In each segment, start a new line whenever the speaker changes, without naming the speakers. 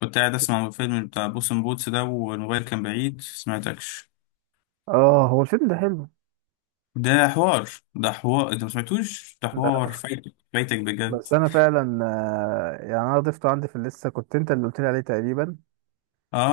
كنت قاعد اسمع الفيلم بتاع بوسن بوتس ده والموبايل كان بعيد سمعتكش.
اه، هو الفيلم ده حلو.
ده حوار، ده حوار، انت ما سمعتوش، ده حوار،
لا،
فايتك فايتك بجد.
بس انا فعلا، يعني انا ضفته عندي في اللسته. كنت انت اللي قلت لي عليه تقريبا.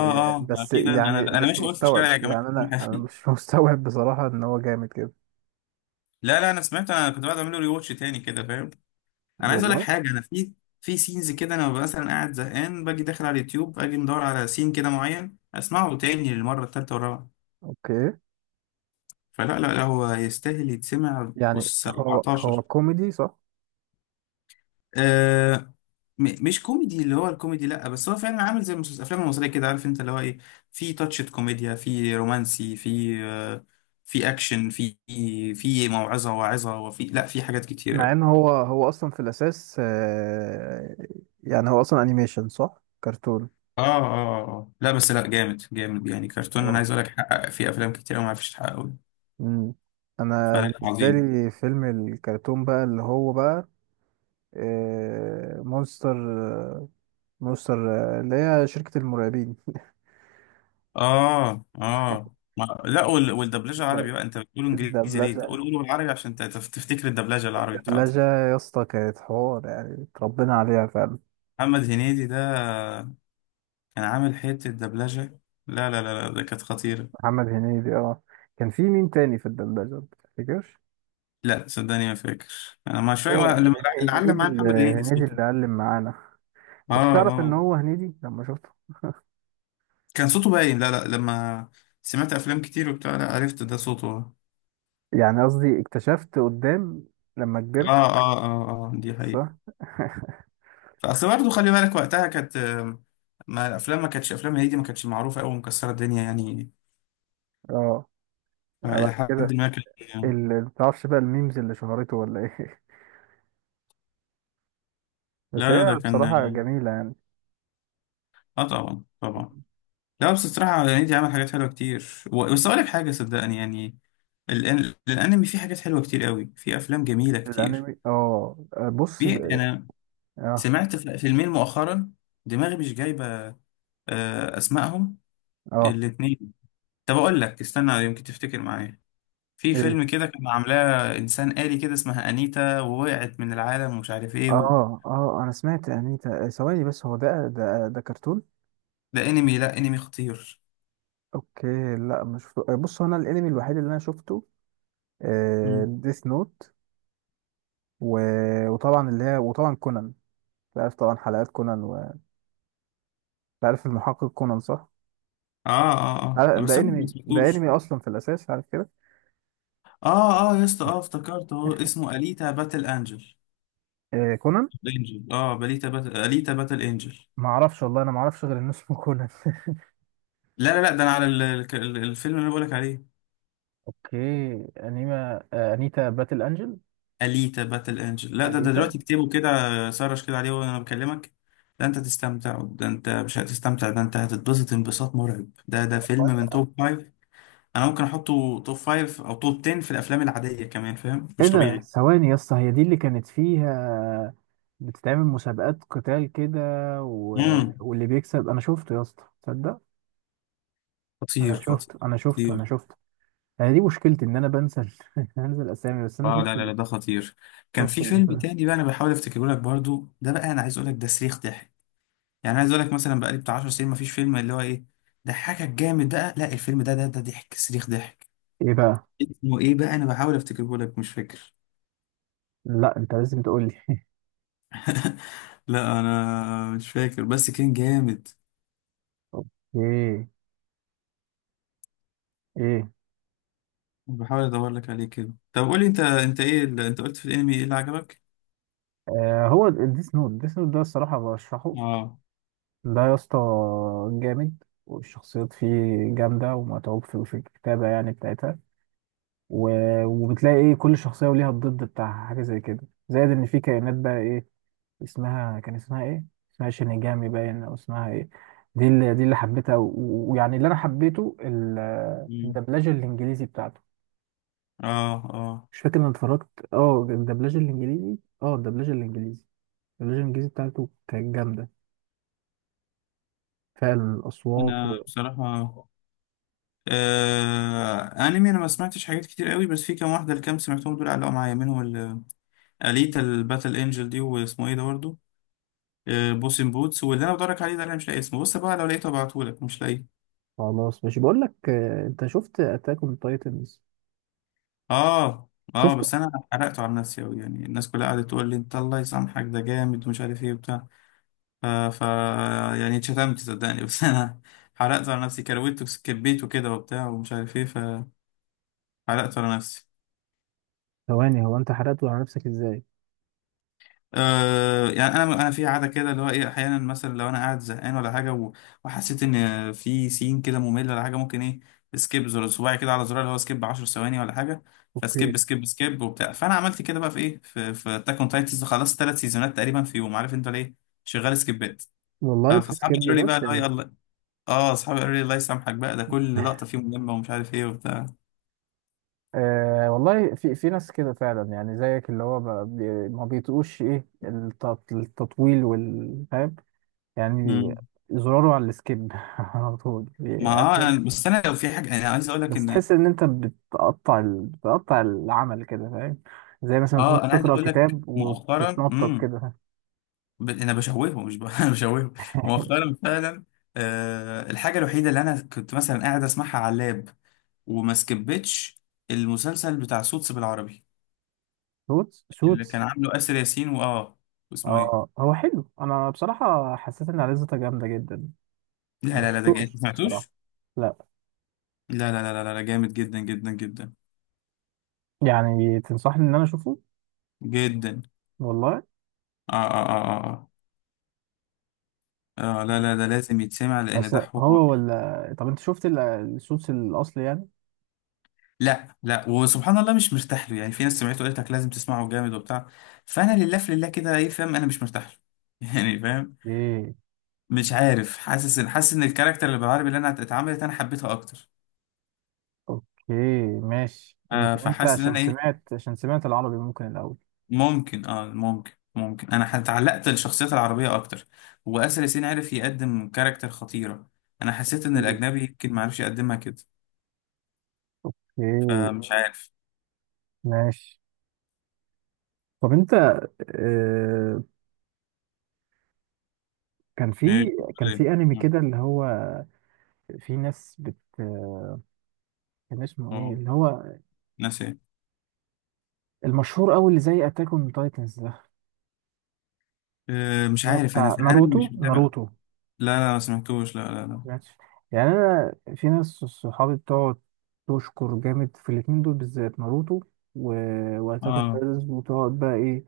آه،
اه
بس
اكيد انا
يعني
انا انا
مش
ماشي اقول في
مستوعب،
الشارع يا جماعه.
يعني انا مش مستوعب بصراحه ان هو جامد كده.
لا لا انا سمعت، انا كنت بعد اعمل له ريواتش تاني كده فاهم. انا عايز اقول لك
والله.
حاجه، انا في في سينز كده، انا ببقى مثلا قاعد زهقان باجي داخل على اليوتيوب، اجي مدور على سين كده معين اسمعه تاني للمره الثالثه والرابعه.
اوكي.
فلا لا لا، هو يستاهل يتسمع
يعني
اس
هو
S14.
كوميدي صح؟
آه مش كوميدي، اللي هو الكوميدي لا، بس هو فعلا عامل زي الافلام المصريه كده، عارف انت اللي هو ايه، في تاتشة كوميديا، في رومانسي، في في اكشن، في في موعظه واعظه، وفي لا في حاجات كتير
مع
قوي.
ان هو اصلا في الاساس، يعني هو اصلا انيميشن صح؟ كرتون.
اه اه آه. آه. لا بس لا، جامد جامد يعني كرتون، انا
واو.
عايز اقول لك حقق في افلام كتير أوي ما عرفتش تحققه.
مم. انا
فلا
بالنسبه
عظيم.
لي فيلم الكرتون بقى اللي هو بقى، مونستر. مستر. اللي هي شركة المرعبين.
اه اه ما لا، والدبلجه عربي
الد-
بقى، انت بتقول انجليزي ليه؟ قول
الدبلجة
قول بالعربي عشان تفتكر الدبلجه العربي بتاعته.
الدبلجة يا اسطى كانت حوار، يعني اتربينا عليها فعلا.
محمد هنيدي ده، انا عامل حته دبلجه. لا، ده كانت خطيره.
محمد هنيدي، اه. كان في مين تاني في الدبلجة متفتكرش؟
لا صدقني ما فاكر، انا مش
هو
فاكر اللي،
هن-
اللي علم
هنيدي
معايا
اللي
محمد هنيدي
هنيدي
صوته.
اللي علم معانا.
اه
كنت تعرف ان
اه،
هو هنيدي لما شفته؟
كان صوته باين، لا لا، لما سمعت افلام كتير وبتاع لا عرفت ده صوته اه.
يعني قصدي اكتشفت قدام لما
اه
كبرت.
اه اه، دي
صح.
حقيقه. اصل برضه خلي بالك وقتها كانت ما الافلام، ما كانتش افلام هنيدي ما كانتش معروفه قوي مكسره الدنيا يعني.
اه. بعد
الى حد
كده.
ما كان.
اللي متعرفش بقى الميمز اللي شهرته، ولا ايه؟ بس
لا
هي
لا ده كان
بصراحة
اه،
جميلة يعني.
طبعا طبعا. لا بس الصراحه هنيدي عمل حاجات حلوه كتير. بس اقول لك حاجه صدقني يعني، الانمي فيه حاجات حلوه كتير قوي، فيه افلام جميله كتير.
الانمي، اه. بص.
في انا
اه،
سمعت فيلمين مؤخرا، دماغي مش جايبه اسمائهم
اه،
الاثنين. طب اقول لك استنى يمكن تفتكر معايا، في
ايه،
فيلم كده كان عاملاه انسان آلي كده اسمها انيتا ووقعت من العالم ومش عارف ايه و...
اه، اه، انا سمعت انيتا ثواني، بس هو ده كرتون؟
ده انمي، لا انمي خطير.
اوكي. لا مش بص، هو انا الانمي الوحيد اللي انا شفته
مم.
ديث نوت. و... وطبعا اللي هي، وطبعا كونان. عارف طبعا حلقات كونان. عارف المحقق كونان صح؟
اه اه اه، ده بس
ده
انا ما
انمي ده
سمعتوش.
انمي اصلا في الاساس، عارف كده.
اه اه يا اسطى، اه افتكرت اهو، اسمه اليتا باتل انجل،
كونان.
انجل اه، باليتا باتل، اليتا باتل انجل.
ما اعرفش والله، انا ما اعرفش غير ان اسمه كونان.
لا لا لا، ده انا على الفيلم اللي انا بقولك عليه،
اوكي، انيما، انيتا باتل انجل.
اليتا باتل انجل. لا ده ده
انيتا.
دلوقتي اكتبه كده، سرش كده عليه وانا بكلمك. ده انت تستمتع، ده انت مش هتستمتع، ده انت هتتبسط انبساط مرعب، ده ده فيلم من توب فايف. انا ممكن احطه توب فايف او توب 10 في الافلام العادية كمان فاهم،
ايه
مش
ده؟
طبيعي.
ثواني يا اسطى، هي دي اللي كانت فيها بتتعمل مسابقات قتال كده؟ و...
امم
واللي بيكسب. انا شفته يا اسطى، تصدق؟
خطير
انا
خطير
شفته، انا شفته، انا
خطير.
شفته. انا دي مشكلتي ان انا بنسى بنسى الاسامي. بس انا
اه لا
شفت
لا
ال...
لا ده خطير. كان
شفت
في
ال...
فيلم تاني بقى انا بحاول افتكره لك برضو، ده بقى انا عايز اقول لك ده صريخ ضحك. يعني عايز اقول لك مثلا بقالي بتاع 10 سنين مفيش فيلم اللي هو ايه ضحكك جامد، ده لا الفيلم ده ده ده ضحك صريخ ضحك.
ايه بقى؟
اسمه ايه بقى، انا بحاول افتكره لك مش فاكر.
لا، انت لازم تقول لي.
لا انا مش فاكر، بس كان جامد.
اوكي. ايه؟
بحاول ادور لك عليه كده. طب قول لي انت، انت ايه اللي انت قلت في الانمي ايه اللي عجبك.
هو الديس نوت ده الصراحه برشحه.
اه.
ده يا اسطى جامد، والشخصيات فيه جامده، ومتعوب في الكتابه يعني بتاعتها. و... وبتلاقي ايه، كل شخصيه وليها الضد بتاعها، حاجه زي كده. زائد ان في كائنات بقى، اسمها ايه؟ اسمها شينيجامي باين، او اسمها ايه؟ دي اللي حبيتها. ويعني اللي انا حبيته
مم.
الدبلجه الانجليزي بتاعته.
اه اه.
مش فاكر، انا اتفرجت، اه الدبلجه الانجليزي الدبلجه الانجليزي بتاعته كانت جامده فعلا، الاصوات.
انا بصراحة انمي انا ما سمعتش حاجات كتير قوي، بس في كام واحدة الكام سمعتهم دول علقوا معايا منهم اليتا الباتل انجل دي، واسمه ايه ده برضه بوسن بوتس، واللي انا بدورك عليه ده اللي انا مش لاقي اسمه، بص بقى لو لقيته ابعتهولك، مش لاقيه.
وخلاص ماشي، بقول لك، انت شفت اتاك اون تايتنز؟
اه اه،
شفته.
بس انا حرقته على نفسي قوي يعني، الناس كلها قعدت تقول لي انت الله يسامحك ده جامد ومش عارف ايه وبتاع. ف... ف يعني اتشتمت صدقني، بس انا حرقته على نفسي، كرويته كبيته كده وبتاع ومش عارف ايه، فحرقته على نفسي.
ثواني، هو انت حرقته على نفسك ازاي؟
أه يعني انا في عاده كده اللي هو ايه، احيانا مثلا لو انا قاعد زهقان ولا حاجه وحسيت ان في سين كده ممل ولا حاجه، ممكن ايه، سكيب، زر صباعي كده على زرار اللي هو سكيب 10 ثواني ولا حاجه،
اوكي.
فسكيب سكيب سكيب وبتاع، فانا عملت كده بقى في ايه، في في اتاك اون تايتنز، خلصت ثلاث سيزونات تقريبا في يوم، عارف انت ليه؟ شغال سكيبات.
والله
فاصحابي
بتسكيب،
قالوا لي بقى
بس
اللي هو
يعني.
الله. اه، اصحابي قالوا لي الله يسامحك بقى، ده كل لقطه فيه مهمه ومش عارف ايه وبتاع.
أه والله، في ناس كده فعلا يعني زيك، اللي هو ما بيطقوش ايه، التطويل والفهم يعني.
مم.
زراره على السكيب على طول
ما
بيقدم.
بس انا لو في حاجه انا عايز اقول لك
بس
ان،
تحس ان انت بتقطع بتقطع العمل كده، فاهم؟ زي مثلا تكون
اه انا عايز
بتقرا
اقول لك
كتاب
مؤخرا.
وتتنطط
مم.
كده.
انا بشوهه مش ب... انا بشوهه مؤخرا فعلا. آه الحاجه الوحيده اللي انا كنت مثلا قاعد اسمعها على اللاب وما سكبتش، المسلسل بتاع سوتس بالعربي،
سوتس
اللي
سوتس
كان عامله اسر ياسين واه، واسمه ايه.
اه هو حلو، انا بصراحه حسيت ان عريضته جامده جدا.
لا
ما
لا لا ده جامد، انت
شفتوش
ما
بصراحه.
سمعتوش.
لا.
لا لا لا لا لا لا، جامد جدا جدا جدا
يعني تنصحني ان انا اشوفه؟
جدا.
والله.
اه اه اه اه اه، لا لا ده لازم يتسمع لان
بس
ده حوار.
هو ولا، طب انت شفت الصوص الاصلي يعني؟
لا لا وسبحان الله مش مرتاح له، يعني في ناس سمعته قالت لك لازم تسمعه جامد وبتاع، فانا لله في لله كده ايه فاهم، انا مش مرتاح له. يعني فاهم،
ايه.
مش عارف، حاسس ان، حاسس ان الكاركتر اللي بالعربي اللي انا اتعملت انا حبيتها اكتر.
اوكي، ماشي.
آه
يمكن انت
فحاسس ان انا ايه،
عشان سمعت العربي ممكن الاول.
ممكن اه ممكن ممكن انا اتعلقت بالشخصيات العربيه اكتر، واسر ياسين عرف يقدم كاركتر خطيره، انا حسيت ان
مم.
الاجنبي يمكن ما عرفش يقدمها كده،
اوكي،
فمش عارف.
ماشي. طب انت، آه، كان
ايه
في كان
بتقول
في انمي
إيه؟
كده اللي هو في ناس كان اسمه ايه،
اه،
اللي هو
ناس ايه؟
المشهور قوي اللي زي اتاك اون تايتنز ده،
مش
هو
عارف انا
بتاع
في الانمي
ناروتو
مش متابع. لا
ناروتو
لا ما سمعتوش، لا لا لا.
ماشي. يعني انا في ناس صحابي بتقعد تشكر جامد في الاتنين دول بالذات، ناروتو و... واتاك اون
اه
تايتنز، وتقعد بقى ايه،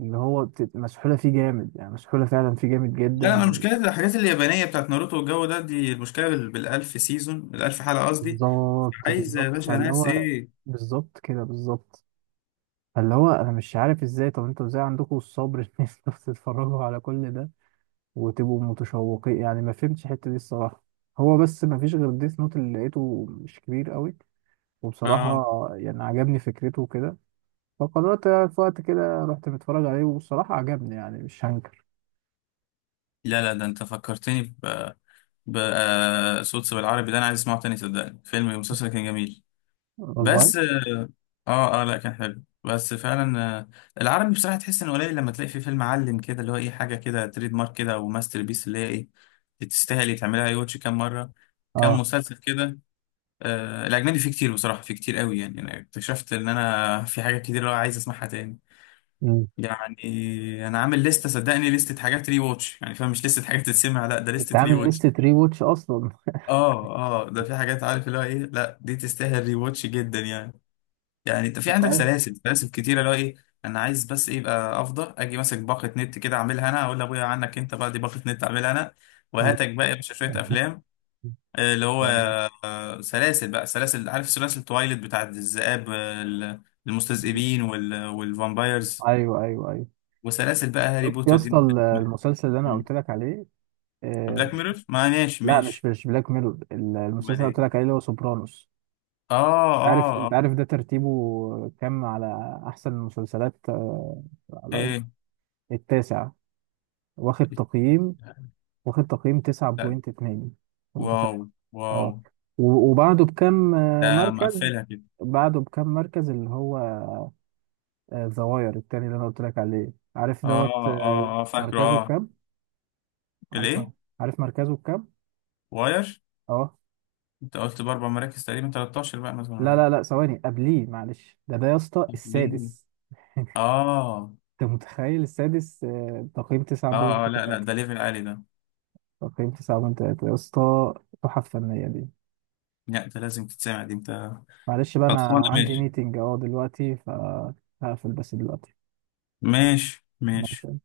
اللي هو مسحولة فيه جامد، يعني مسحولة فعلا فيه جامد
لا،
جدا.
انا المشكله في الحاجات اليابانيه بتاعت ناروتو والجو ده، دي المشكله بالالف سيزون، الالف حلقه قصدي.
بالظبط،
عايزة يا
بالظبط،
باشا،
فاللي
ناس
هو
ايه؟
بالظبط كده، بالظبط. فاللي هو انا مش عارف ازاي، طب انتوا ازاي عندكم الصبر ان انتوا تتفرجوا على كل ده وتبقوا متشوقين؟ يعني ما فهمتش الحتة دي الصراحة. هو بس ما فيش غير ديث نوت اللي لقيته، مش كبير قوي، وبصراحة
اه
يعني عجبني فكرته وكده، فقررت في وقت كده رحت متفرج عليه، وبصراحة عجبني يعني مش هنكر.
لا لا، ده انت فكرتني ب ب آه، صوت بالعربي ده انا عايز اسمعه تاني صدقني، فيلم المسلسل كان جميل.
والله.
بس اه اه لا كان حلو بس فعلا، العربي بصراحة تحس انه قليل، لما تلاقي فيه فيلم علم كده اللي هو ايه، حاجة كده تريد مارك كده او ماستر بيس اللي هي ايه، تستاهل تعملها اي واتش كام مرة، كام
اه.
مسلسل كده. آه الاجنبي فيه كتير بصراحة، فيه كتير قوي يعني، انا اكتشفت ان انا في حاجات كتير اللي هو عايز اسمعها تاني،
مم.
يعني انا عامل لستة صدقني، لستة حاجات ري واتش، يعني فاهم مش لستة حاجات تتسمع، لا ده
انت
لستة ري
عامل
واتش.
لستة ري واتش اصلا؟
اه اه ده في حاجات عارف اللي هو ايه، لا دي تستاهل ري واتش جدا يعني. يعني انت في
انت
عندك
عارف.
سلاسل، سلاسل كتيرة اللي هو ايه، انا عايز بس ايه يبقى، افضل اجي ماسك باقة نت كده اعملها انا، اقول لابويا عنك انت بقى دي باقة نت اعملها انا،
مم.
وهاتك بقى يا باشا شوية افلام اللي هو، سلاسل بقى، سلاسل عارف، سلاسل تويلت بتاعت الذئاب، المستذئبين والفامبايرز،
ايوه، ايوه، ايوه.
وسلاسل بقى هاري
شفت يا
بوتر
اسطى
دي.
المسلسل اللي انا
ممكن.
قلت لك عليه. آه.
بلاك ميرور، ما ماشي
لا، مش
ماشي.
مش بلاك ميرور، المسلسل
امال
اللي
ايه؟
قلت لك عليه اللي هو سوبرانوس.
اه اه
انت
اه.
عارف ده ترتيبه كام على احسن المسلسلات؟ على
ايه؟
IMDb؟ التاسع. واخد تقييم واخد تقييم
لا.
9.2. أنت
واو.
متخيل؟
واو.
اه. وبعده بكام،
ده
مركز.
مقفلها كده.
بعده بكام مركز، اللي هو الزواير التاني اللي انا قلت لك عليه. عارف
اه
دوت،
اه اه فاكره
مركزه
اه.
بكام؟ عارف م-
الايه؟
عارف مركزه بكام؟
واير.
اه.
انت قلت باربع مراكز تقريبا، 13 بقى مثلا ولا
لا،
حاجه.
لا، لا، ثواني قبليه، معلش، ده يا اسطى
طب ليه؟
السادس.
اه
انت متخيل؟ السادس، تقييم
اه اه لا لا
9.3.
ده ليفل عالي ده.
تقييم 9.3، يا اسطى. تحف فنية دي.
لا ده لازم تتسمع دي انت.
معلش بقى، انا
خلصانه،
عندي
ماشي
ميتنج اهو دلوقتي، فهقفل بس دلوقتي.
ماشي ماشي.
ماشي.